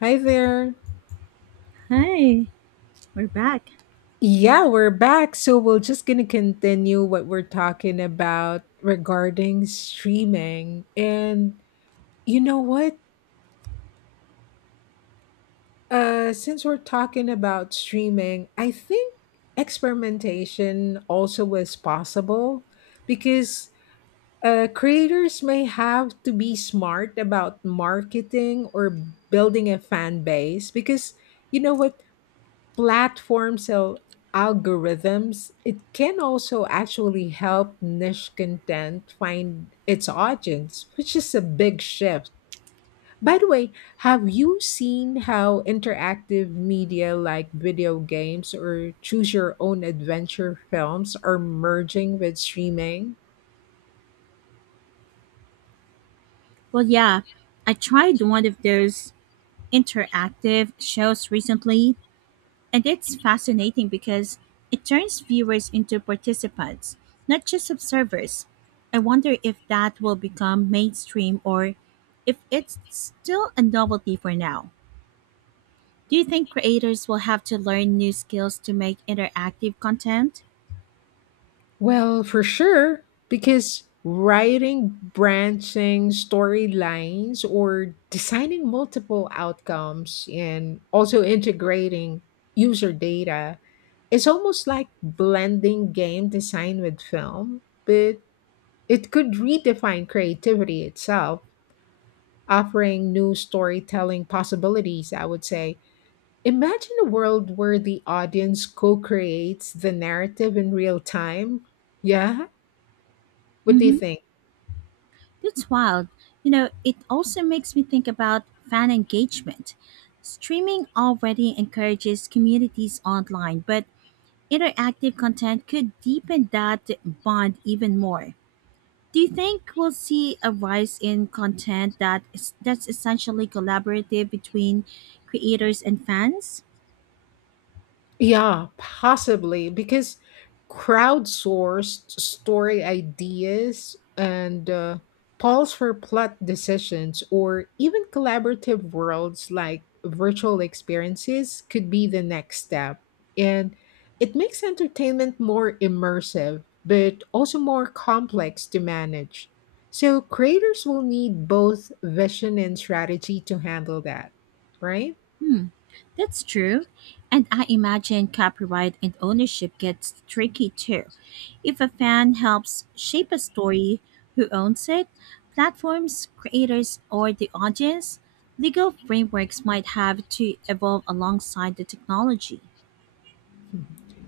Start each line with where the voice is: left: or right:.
left: Hi there.
right: Hi, we're back.
left: Yeah, we're back. So we're just gonna continue what we're talking about regarding streaming. And you know what? Since we're talking about streaming, I think experimentation also is possible because creators may have to be smart about marketing or building a fan base because you know what, platforms or algorithms, it can also actually help niche content find its audience, which is a big shift. By the way, have you seen how interactive media like video games or choose your own adventure films are merging with streaming?
right: Well, yeah, I tried one of those interactive shows recently, and it's fascinating because it turns viewers into participants, not just observers. I wonder if that will become mainstream or if it's still a novelty for now. Do you think creators will have to learn new skills to make interactive content?
left: Well, for sure, because writing branching storylines or designing multiple outcomes and also integrating user data is almost like blending game design with film, but it could redefine creativity itself, offering new storytelling possibilities, I would say. Imagine a world where the audience co creates the narrative in real time. Yeah, what
right: Mm
left: do you
right: hmm.
left: think?
right: That's wild. You know, it also makes me think about fan engagement. Streaming already encourages communities online, but interactive content could deepen that bond even more. Do you think we'll see a rise in content that's essentially collaborative between creators and fans?
left: Yeah, possibly because crowdsourced story ideas and polls for plot decisions or even collaborative worlds like virtual experiences could be the next step. And it makes entertainment more immersive, but also more complex to manage. So creators will need both vision and strategy to handle that, right?
right: That's true. And I imagine copyright and ownership gets tricky too. If a fan helps shape a story, who owns it? Platforms, creators, or the audience? Legal frameworks might have to evolve alongside the technology.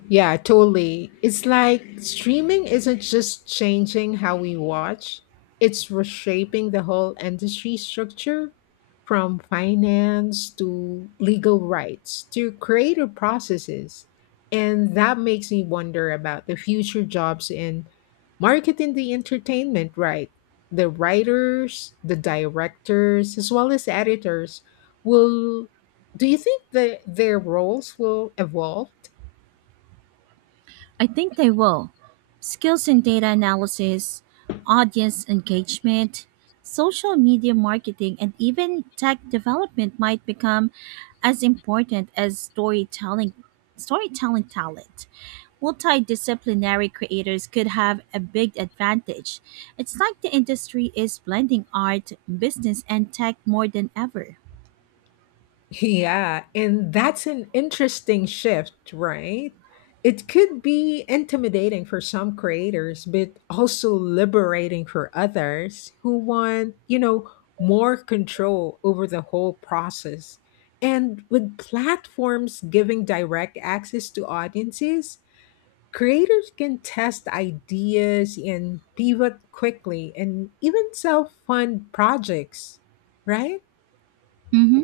left: Yeah, totally. It's like streaming isn't just changing how we watch, it's reshaping the whole industry structure from finance to legal rights to creative processes. And that makes me wonder about the future jobs in marketing the entertainment, right? The writers, the directors, as well as editors will. Do you think that their roles will evolve?
right: I think they will. Skills in data analysis, audience engagement, social media marketing, and even tech development might become as important as storytelling talent. Multidisciplinary creators could have a big advantage. It's like the industry is blending art, business, and tech more than ever.
left: Yeah, and that's an interesting shift, right? It could be intimidating for some creators, but also liberating for others who want, you know, more control over the whole process. And with platforms giving direct access to audiences, creators can test ideas and pivot quickly and even self fund projects, right?
right: Mm-hmm.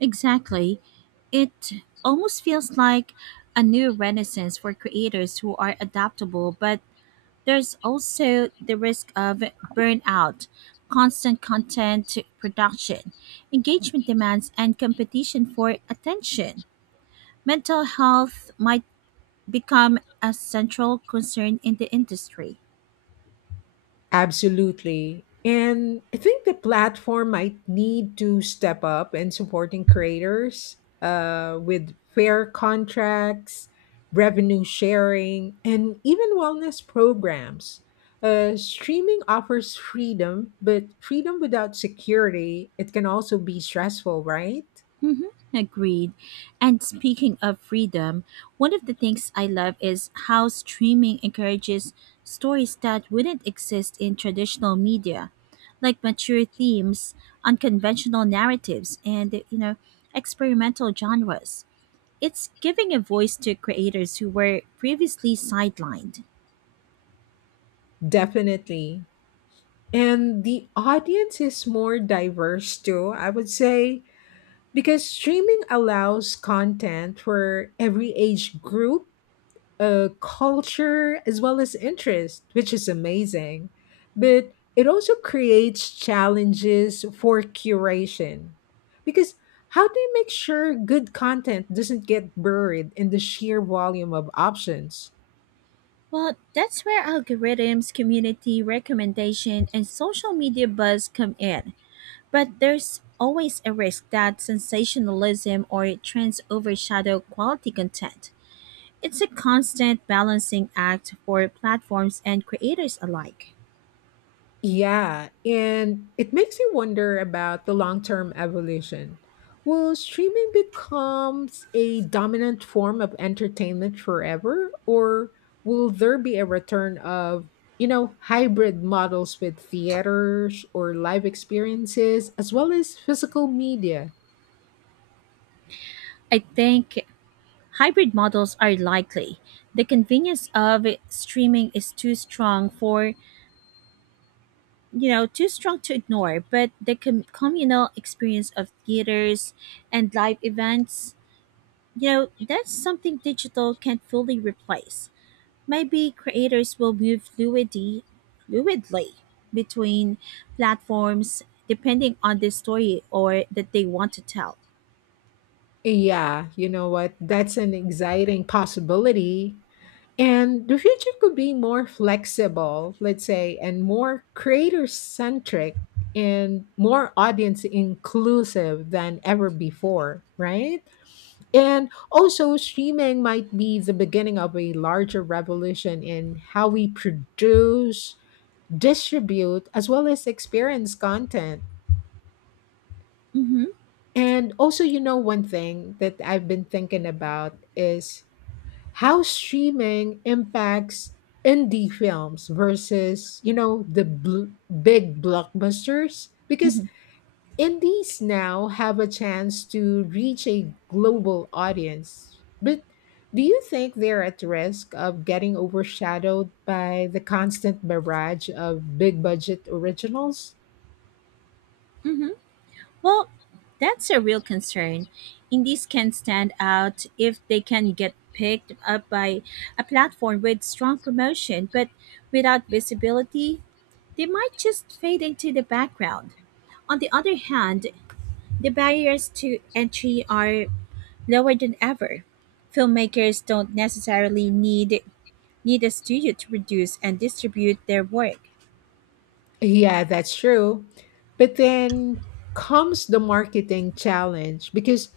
right: Exactly. It almost feels like a new renaissance for creators who are adaptable, but there's also the risk of burnout, constant content production, engagement demands, and competition for attention. Mental health might become a central concern in the industry.
left: Absolutely. And I think the platform might need to step up in supporting creators with fair contracts, revenue sharing, and even wellness programs. Streaming offers freedom, but freedom without security, it can also be stressful, right?
right: Hmm. Agreed. And speaking of freedom, one of the things I love is how streaming encourages stories that wouldn't exist in traditional media, like mature themes, unconventional narratives, and, you know, experimental genres. It's giving a voice to creators who were previously sidelined.
left: Definitely. And the audience is more diverse too, I would say. Because streaming allows content for every age group, culture, as well as interest, which is amazing. But it also creates challenges for curation. Because how do you make sure good content doesn't get buried in the sheer volume of options?
right: Well, that's where algorithms, community recommendation, and social media buzz come in. But there's always a risk that sensationalism or trends overshadow quality content. It's a constant balancing act for platforms and creators alike.
left: Yeah, and it makes you wonder about the long term evolution. Will streaming becomes a dominant form of entertainment forever, or will there be a return of, you know, hybrid models with theaters or live experiences as well as physical media?
right: I think hybrid models are likely. The convenience of streaming is too strong for, you know, too strong to ignore, but the communal experience of theaters and live events, you know, that's something digital can't fully replace. Maybe creators will move fluidly between platforms depending on the story or that they want to tell.
left: Yeah, you know what? That's an exciting possibility. And the future could be more flexible, let's say, and more creator centric and more audience inclusive than ever before, right? And also, streaming might be the beginning of a larger revolution in how we produce, distribute, as well as experience content.
right: Hmm.
left: And also, you know, one thing that I've been thinking about is how streaming impacts indie films versus, you know, big blockbusters, because
right: Hmm.
left: indies now have a chance to reach a global audience, but do you think they're at risk of getting overshadowed by the constant barrage of big budget originals?
right: Hmm. Well, that's a real concern. Indies can stand out if they can get picked up by a platform with strong promotion, but without visibility, they might just fade into the background. On the other hand, the barriers to entry are lower than ever. Filmmakers don't necessarily need a studio to produce and distribute their work.
left: Yeah, that's true. But then comes the marketing challenge, because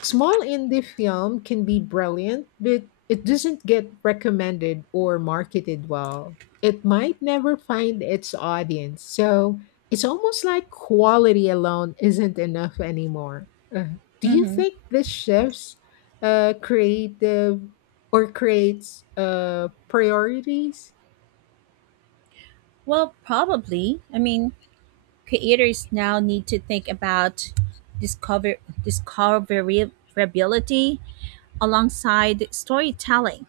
left: small indie film can be brilliant, but it doesn't get recommended or marketed well. It might never find its audience. So it's almost like quality alone isn't enough anymore. Do you
right: Hmm.
left: think this shifts creative or creates priorities?
right: Well, probably. I mean, creators now need to think about discover discoverability alongside storytelling.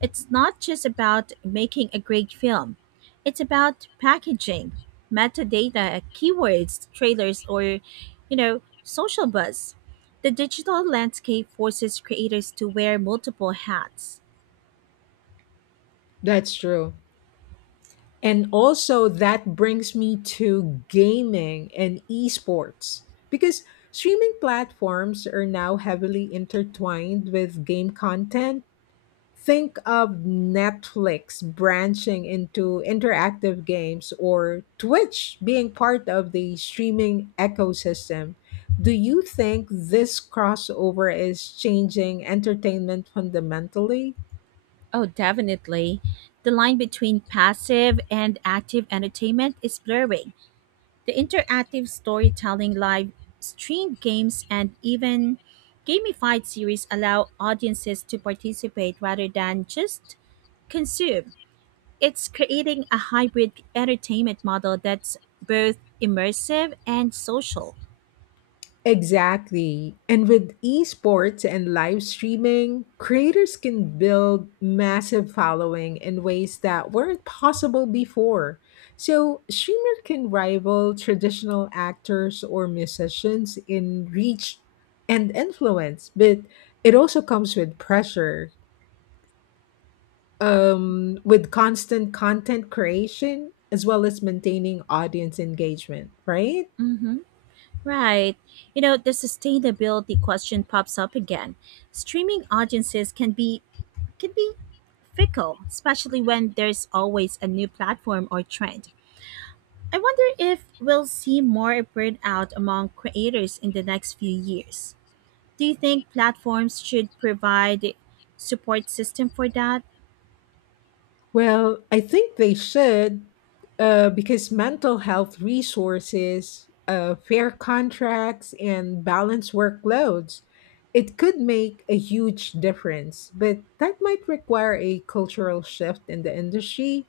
right: It's not just about making a great film, it's about packaging, metadata, keywords, trailers, or, you know, social buzz. The digital landscape forces creators to wear multiple hats.
left: That's true. And also that brings me to gaming and esports because streaming platforms are now heavily intertwined with game content. Think of Netflix branching into interactive games or Twitch being part of the streaming ecosystem. Do you think this crossover is changing entertainment fundamentally?
right: Oh, definitely. The line between passive and active entertainment is blurring. The interactive storytelling, live streamed games, and even gamified series allow audiences to participate rather than just consume. It's creating a hybrid entertainment model that's both immersive and social.
left: Exactly. And with esports and live streaming, creators can build massive following in ways that weren't possible before. So, streamers can rival traditional actors or musicians in reach and influence, but it also comes with pressure. With constant content creation as well as maintaining audience engagement, right?
right: Mm-hmm. Right. You know, the sustainability question pops up again. Streaming audiences can be fickle, especially when there's always a new platform or trend. I wonder if we'll see more burnout among creators in the next few years. Do you think platforms should provide support system for that?
left: Well, I think they should, because mental health resources, fair contracts, and balanced workloads, it could make a huge difference. But that might require a cultural shift in the industry,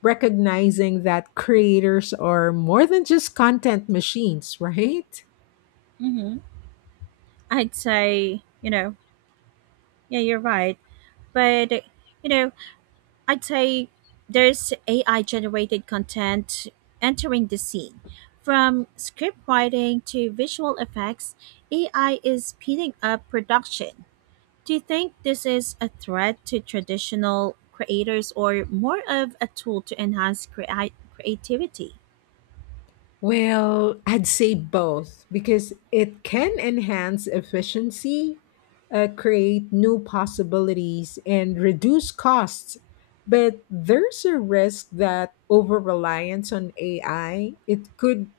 left: recognizing that creators are more than just content machines, right?
right: Hmm. I'd say, you know, yeah, you're right. But, you know, I'd say there's AI generated content entering the scene. From script writing to visual effects, AI is speeding up production. Do you think this is a threat to traditional creators or more of a tool to enhance creativity?
left: Well, I'd say both, because it can enhance efficiency, create new possibilities, and reduce costs. But there's a risk that over reliance on AI, it could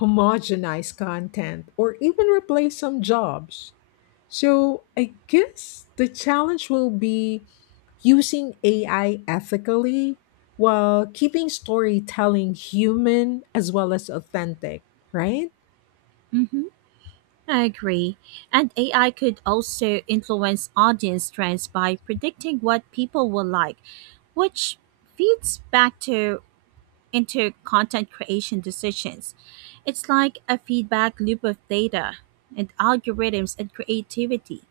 left: homogenize content or even replace some jobs. So I guess the challenge will be using AI ethically while keeping storytelling human as well as authentic, right?
right: Hmm. I agree. And AI could also influence audience trends by predicting what people will like, which feeds back to into content creation decisions. It's like a feedback loop of data and algorithms and creativity,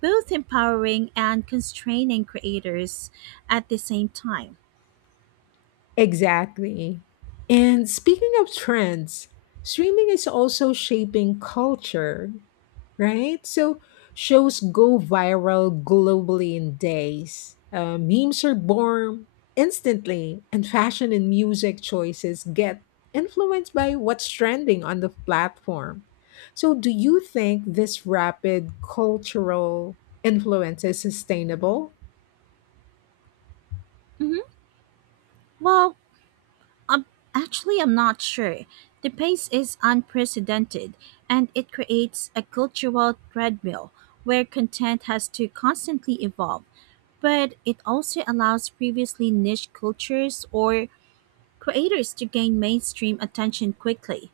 right: both empowering and constraining creators at the same time.
left: Exactly. And speaking of trends, streaming is also shaping culture, right? So shows go viral globally in days. Memes are born instantly, and fashion and music choices get influenced by what's trending on the platform. So, do you think this rapid cultural influence is sustainable?
right: Hmm. Well, um, actually, I'm not sure. The pace is unprecedented, and it creates a cultural treadmill where content has to constantly evolve. But it also allows previously niche cultures or creators to gain mainstream attention quickly.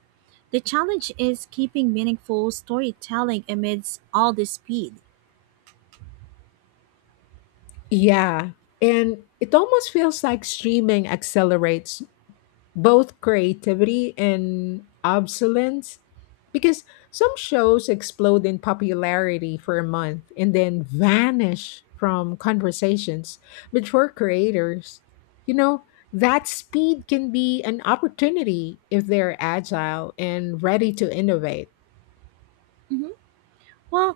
right: The challenge is keeping meaningful storytelling amidst all this speed.
left: Yeah. And it almost feels like streaming accelerates both creativity and obsolescence because some shows explode in popularity for a month and then vanish from conversations. But for creators, you know, that speed can be an opportunity if they're agile and ready to innovate.
right: Mhm. Well,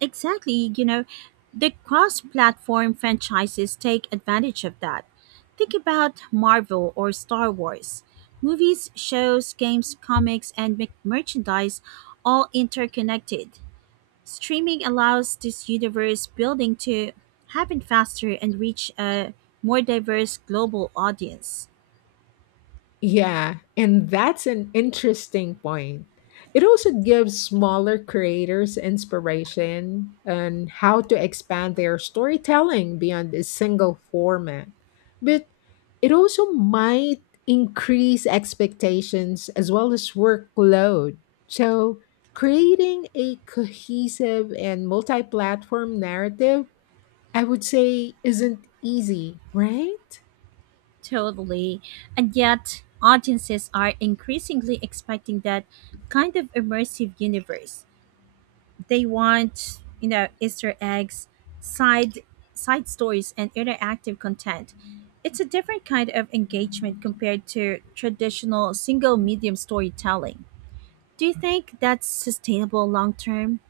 right: exactly, you know, the cross platform franchises take advantage of that. Think about Marvel or Star Wars. Movies, shows, games, comics, and merchandise all interconnected. Streaming allows this universe building to happen faster and reach a more diverse global audience.
left: Yeah, and that's an interesting point. It also gives smaller creators inspiration on how to expand their storytelling beyond a single format. But it also might increase expectations as well as workload. So, creating a cohesive and multi platform narrative, I would say, isn't easy, right?
right: Totally. And yet, audiences are increasingly expecting that kind of immersive universe. They want, you know, easter eggs, side side stories, and interactive content. It's a different kind of engagement compared to traditional single medium storytelling. Do you think that's sustainable long term?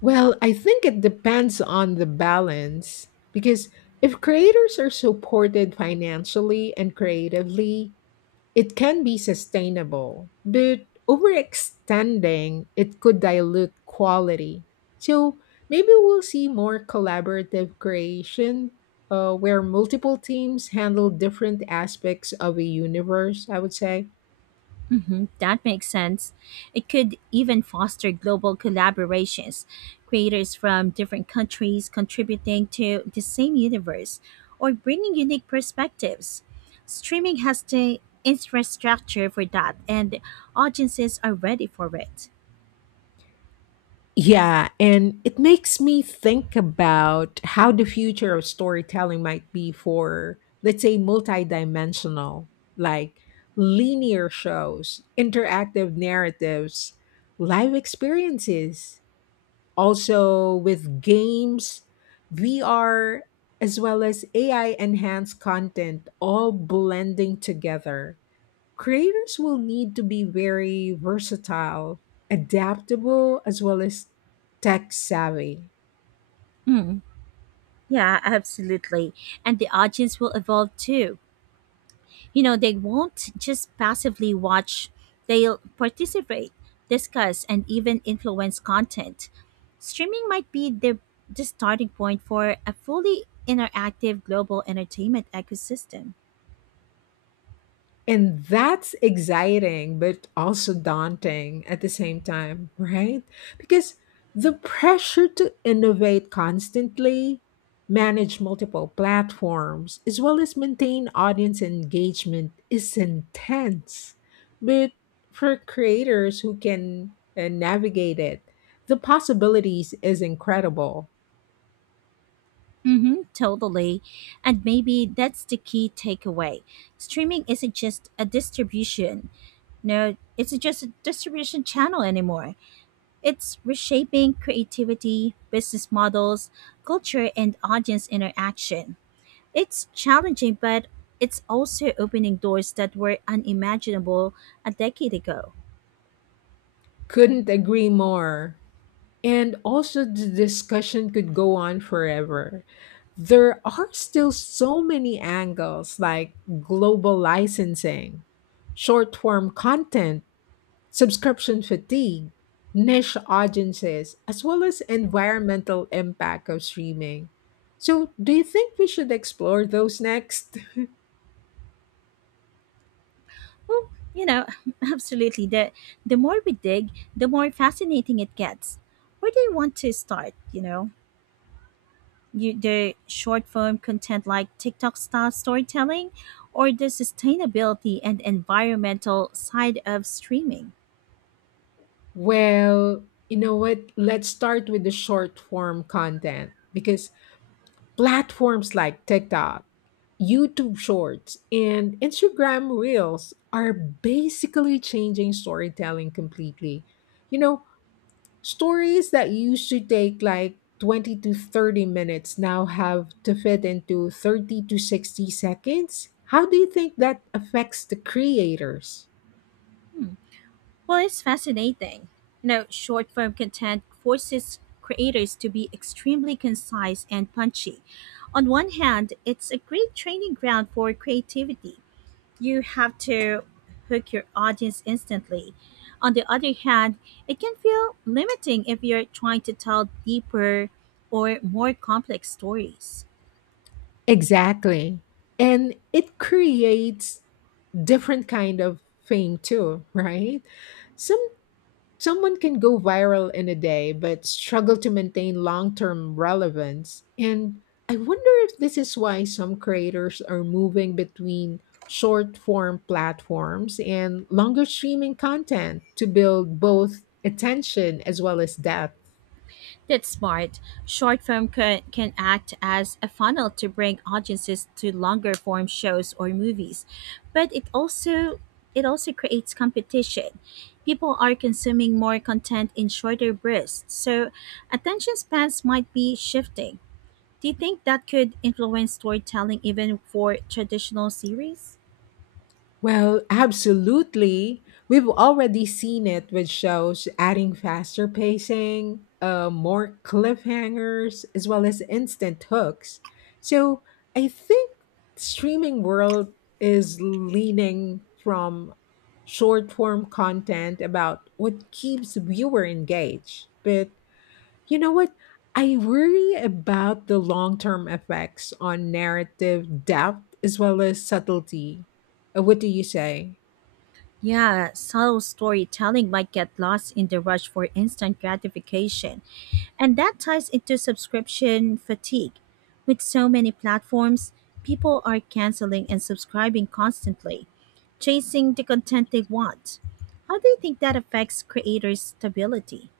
left: Well, I think it depends on the balance, because if creators are supported financially and creatively, it can be sustainable. But overextending, it could dilute quality. So maybe we'll see more collaborative creation, where multiple teams handle different aspects of a universe, I would say.
right: Mhm, that makes sense. It could even foster global collaborations, creators from different countries contributing to the same universe or bringing unique perspectives. Streaming has the infrastructure for that, and audiences are ready for it.
left: Yeah, and it makes me think about how the future of storytelling might be, for, let's say, multidimensional, like linear shows, interactive narratives, live experiences, also with games, VR, as well as AI enhanced content, all blending together. Creators will need to be very versatile, adaptable, as well as tech savvy.
right: Mm, yeah, absolutely. And the audience will evolve too. You know, they won't just passively watch, they'll participate, discuss, and even influence content. Streaming might be the starting point for a fully interactive global entertainment ecosystem.
left: And that's exciting, but also daunting at the same time, right? Because the pressure to innovate constantly, manage multiple platforms, as well as maintain audience engagement is intense. But for creators who can navigate it, the possibilities is incredible.
right: Mm-hmm, totally. And maybe that's the key takeaway. Streaming isn't just a distribution no it's just a distribution channel anymore. It's reshaping creativity, business models, culture, and audience interaction. It's challenging, but it's also opening doors that were unimaginable a decade ago.
left: Couldn't agree more. And also, the discussion could go on forever. There are still so many angles like global licensing, short form content, subscription fatigue, niche audiences, as well as environmental impact of streaming. So, do you think we should explore those next?
right: Well, you know, absolutely. The more we dig, the more fascinating it gets. Where do you want to start? You know, you, the short form content like TikTok style storytelling, or the sustainability and environmental side of streaming.
left: Well, you know what? Let's start with the short form content, because platforms like TikTok, YouTube Shorts, and Instagram Reels are basically changing storytelling completely. You know, stories that used to take like 20 to 30 minutes now have to fit into 30 to 60 seconds. How do you think that affects the creators?
right: Hmm. Well, it's fascinating. You know, short form content forces creators to be extremely concise and punchy. On one hand, it's a great training ground for creativity. You have to hook your audience instantly. On the other hand, it can feel limiting if you're trying to tell deeper or more complex stories.
left: Exactly. And it creates different kind of fame too, right? Some Someone can go viral in a day but struggle to maintain long term relevance. And I wonder if this is why some creators are moving between short form platforms and longer streaming content to build both attention as well as depth.
right: That's smart. Short film can act as a funnel to bring audiences to longer form shows or movies, but it also creates competition. People are consuming more content in shorter bursts, so attention spans might be shifting. Do you think that could influence storytelling even for traditional series?
left: Well, absolutely. We've already seen it with shows adding faster pacing, more cliffhangers, as well as instant hooks. So I think streaming world is leaning from short form content about what keeps viewer engaged. But you know what? I worry about the long term effects on narrative depth as well as subtlety. What do you say?
right: Yeah, subtle storytelling might get lost in the rush for instant gratification. And that ties into subscription fatigue. With so many platforms, people are canceling and subscribing constantly, chasing the content they want. How do you think that affects creators' stability?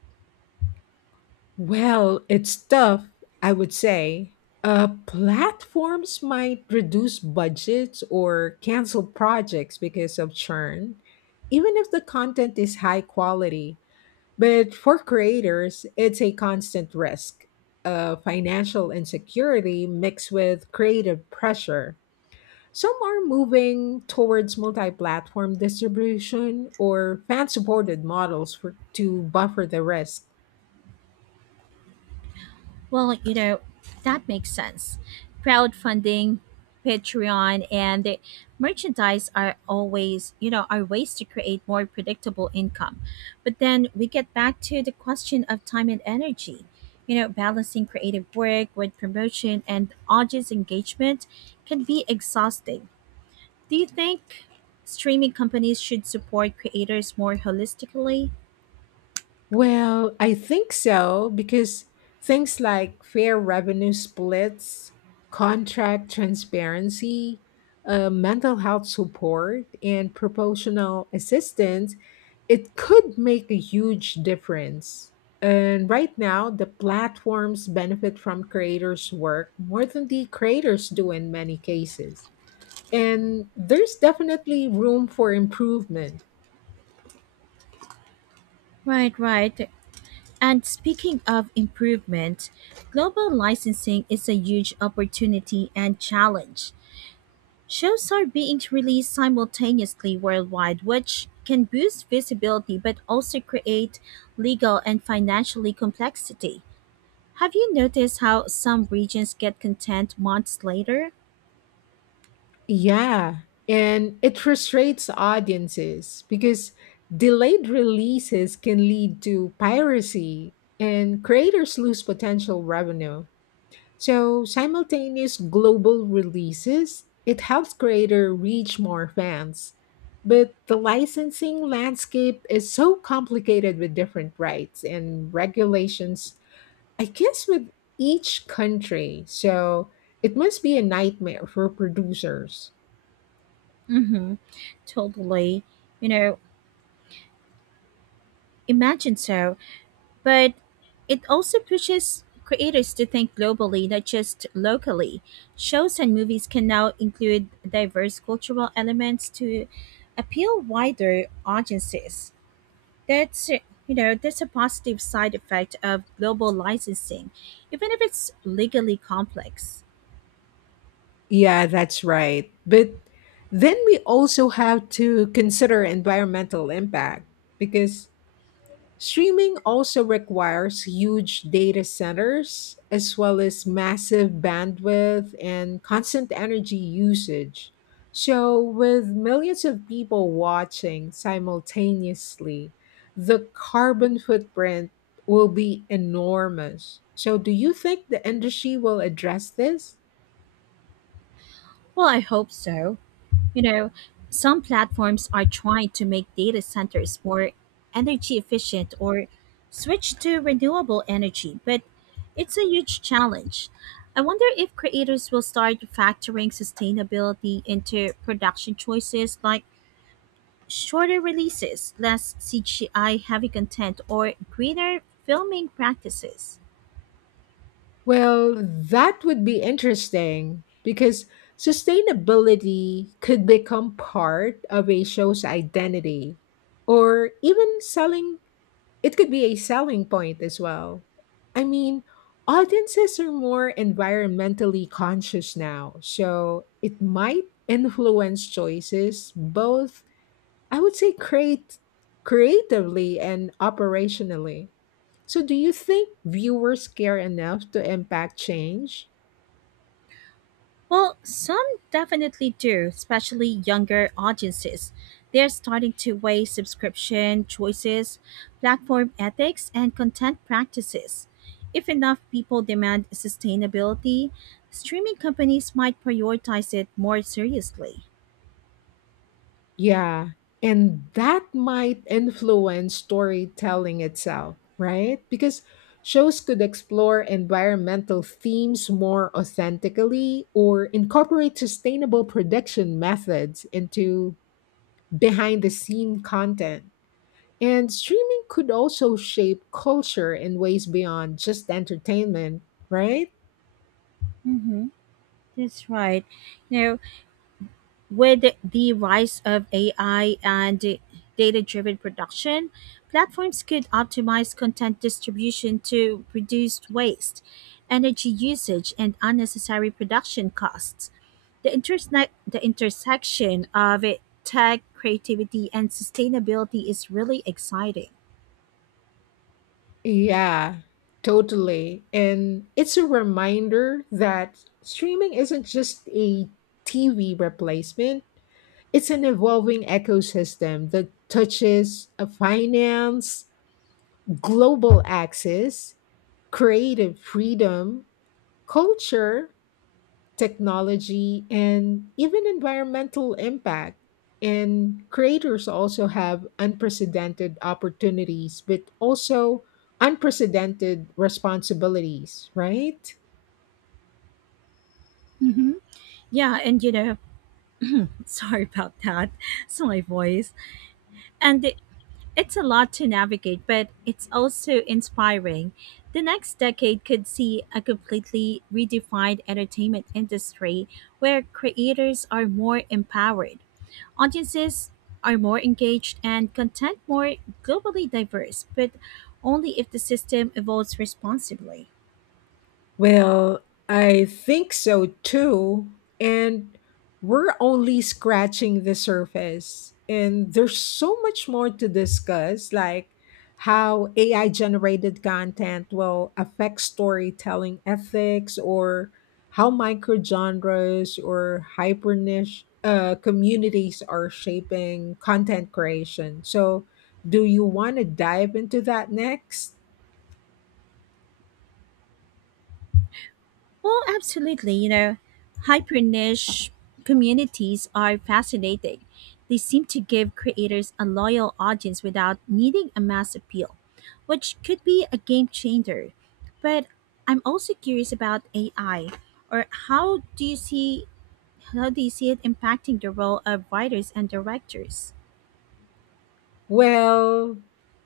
left: Well, it's tough, I would say. Platforms might reduce budgets or cancel projects because of churn, even if the content is high quality. But for creators, it's a constant risk. Financial insecurity mixed with creative pressure. Some are moving towards multi platform distribution or fan supported models for, to buffer the risk.
right: Well, you know, that makes sense. Crowdfunding, Patreon, and the merchandise are always, you know, are ways to create more predictable income. But then we get back to the question of time and energy. You know, balancing creative work with promotion and audience engagement can be exhausting. Do you think streaming companies should support creators more holistically?
left: Well, I think so, because things like fair revenue splits, contract transparency, mental health support, and proportional assistance, it could make a huge difference. And right now, the platforms benefit from creators' work more than the creators do in many cases. And there's definitely room for improvement.
right: Right. And speaking of improvement, global licensing is a huge opportunity and challenge. Shows are being released simultaneously worldwide, which can boost visibility but also create legal and financially complexity. Have you noticed how some regions get content months later?
left: Yeah, and it frustrates audiences because delayed releases can lead to piracy and creators lose potential revenue. So, simultaneous global releases, it helps creator reach more fans. But the licensing landscape is so complicated with different rights and regulations, I guess with each country. So, it must be a nightmare for producers.
right: Mm-hmm. Totally. You know, imagine so. But it also pushes creators to think globally, not just locally. Shows and movies can now include diverse cultural elements to appeal wider audiences. That's a positive side effect of global licensing, even if it's legally complex.
left: Yeah, that's right. But then we also have to consider environmental impact, because streaming also requires huge data centers as well as massive bandwidth and constant energy usage. So, with millions of people watching simultaneously, the carbon footprint will be enormous. So, do you think the industry will address this?
right: Well, I hope so. You know, some platforms are trying to make data centers more energy efficient or switch to renewable energy, but it's a huge challenge. I wonder if creators will start factoring sustainability into production choices like shorter releases, less CGI heavy content, or greener filming practices.
left: Well, that would be interesting because sustainability could become part of a show's identity or even selling, it could be a selling point as well. I mean, audiences are more environmentally conscious now, so it might influence choices both, I would say, create creatively and operationally. So, do you think viewers care enough to impact change?
right: Well, some definitely do, especially younger audiences. They're starting to weigh subscription choices, platform ethics, and content practices. If enough people demand sustainability, streaming companies might prioritize it more seriously.
left: Yeah, and that might influence storytelling itself, right? Because shows could explore environmental themes more authentically or incorporate sustainable production methods into behind the scene content. And streaming could also shape culture in ways beyond just entertainment, right?
right: Mm-hmm. That's right. You know, with the rise of AI and data driven production, platforms could optimize content distribution to reduce waste, energy usage, and unnecessary production costs. The intersection of it, tech, creativity, and sustainability is really exciting.
left: Yeah, totally. And it's a reminder that streaming isn't just a TV replacement, it's an evolving ecosystem that touches a finance, global access, creative freedom, culture, technology, and even environmental impact. And creators also have unprecedented opportunities, but also unprecedented responsibilities, right?
right: Hmm. Yeah, and you know, sorry about that. It's my voice. And it's a lot to navigate, but it's also inspiring. The next decade could see a completely redefined entertainment industry where creators are more empowered, audiences are more engaged, and content more globally diverse, but only if the system evolves responsibly.
left: Well, I think so too. And we're only scratching the surface. And there's so much more to discuss, like how AI generated content will affect storytelling ethics or how microgenres or hyper niche communities are shaping content creation. So, do you want to dive into that next?
right: Well, absolutely. You know, hyper niche communities are fascinating. They seem to give creators a loyal audience without needing a mass appeal, which could be a game changer. But I'm also curious about AI, or how do you see it impacting the role of writers and directors?
left: Well,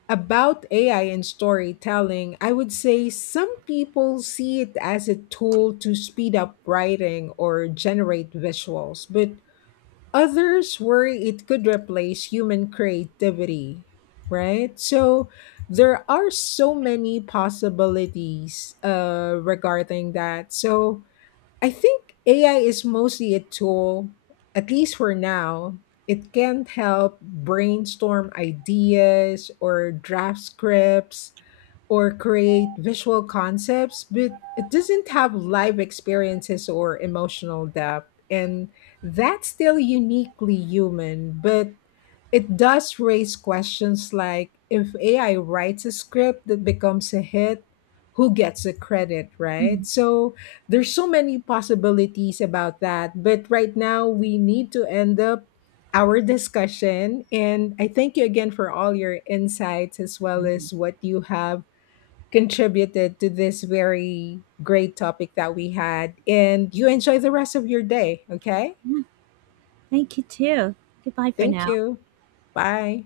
left: about AI and storytelling, I would say some people see it as a tool to speed up writing or generate visuals, but others worry it could replace human creativity, right? So there are so many possibilities regarding that. So I think AI is mostly a tool, at least for now. It can help brainstorm ideas or draft scripts, or create visual concepts, but it doesn't have live experiences or emotional depth. And that's still uniquely human, but it does raise questions like if AI writes a script that becomes a hit, who gets the credit, right?
right: Mhm.
left: So there's so many possibilities about that. But right now, we need to end up our discussion. And I thank you again for all your insights as well as what you have contributed to this very great topic that we had. And you enjoy the rest of your day, okay?
right: Thank you too. Goodbye for
left: Thank
right: now.
left: you. Bye.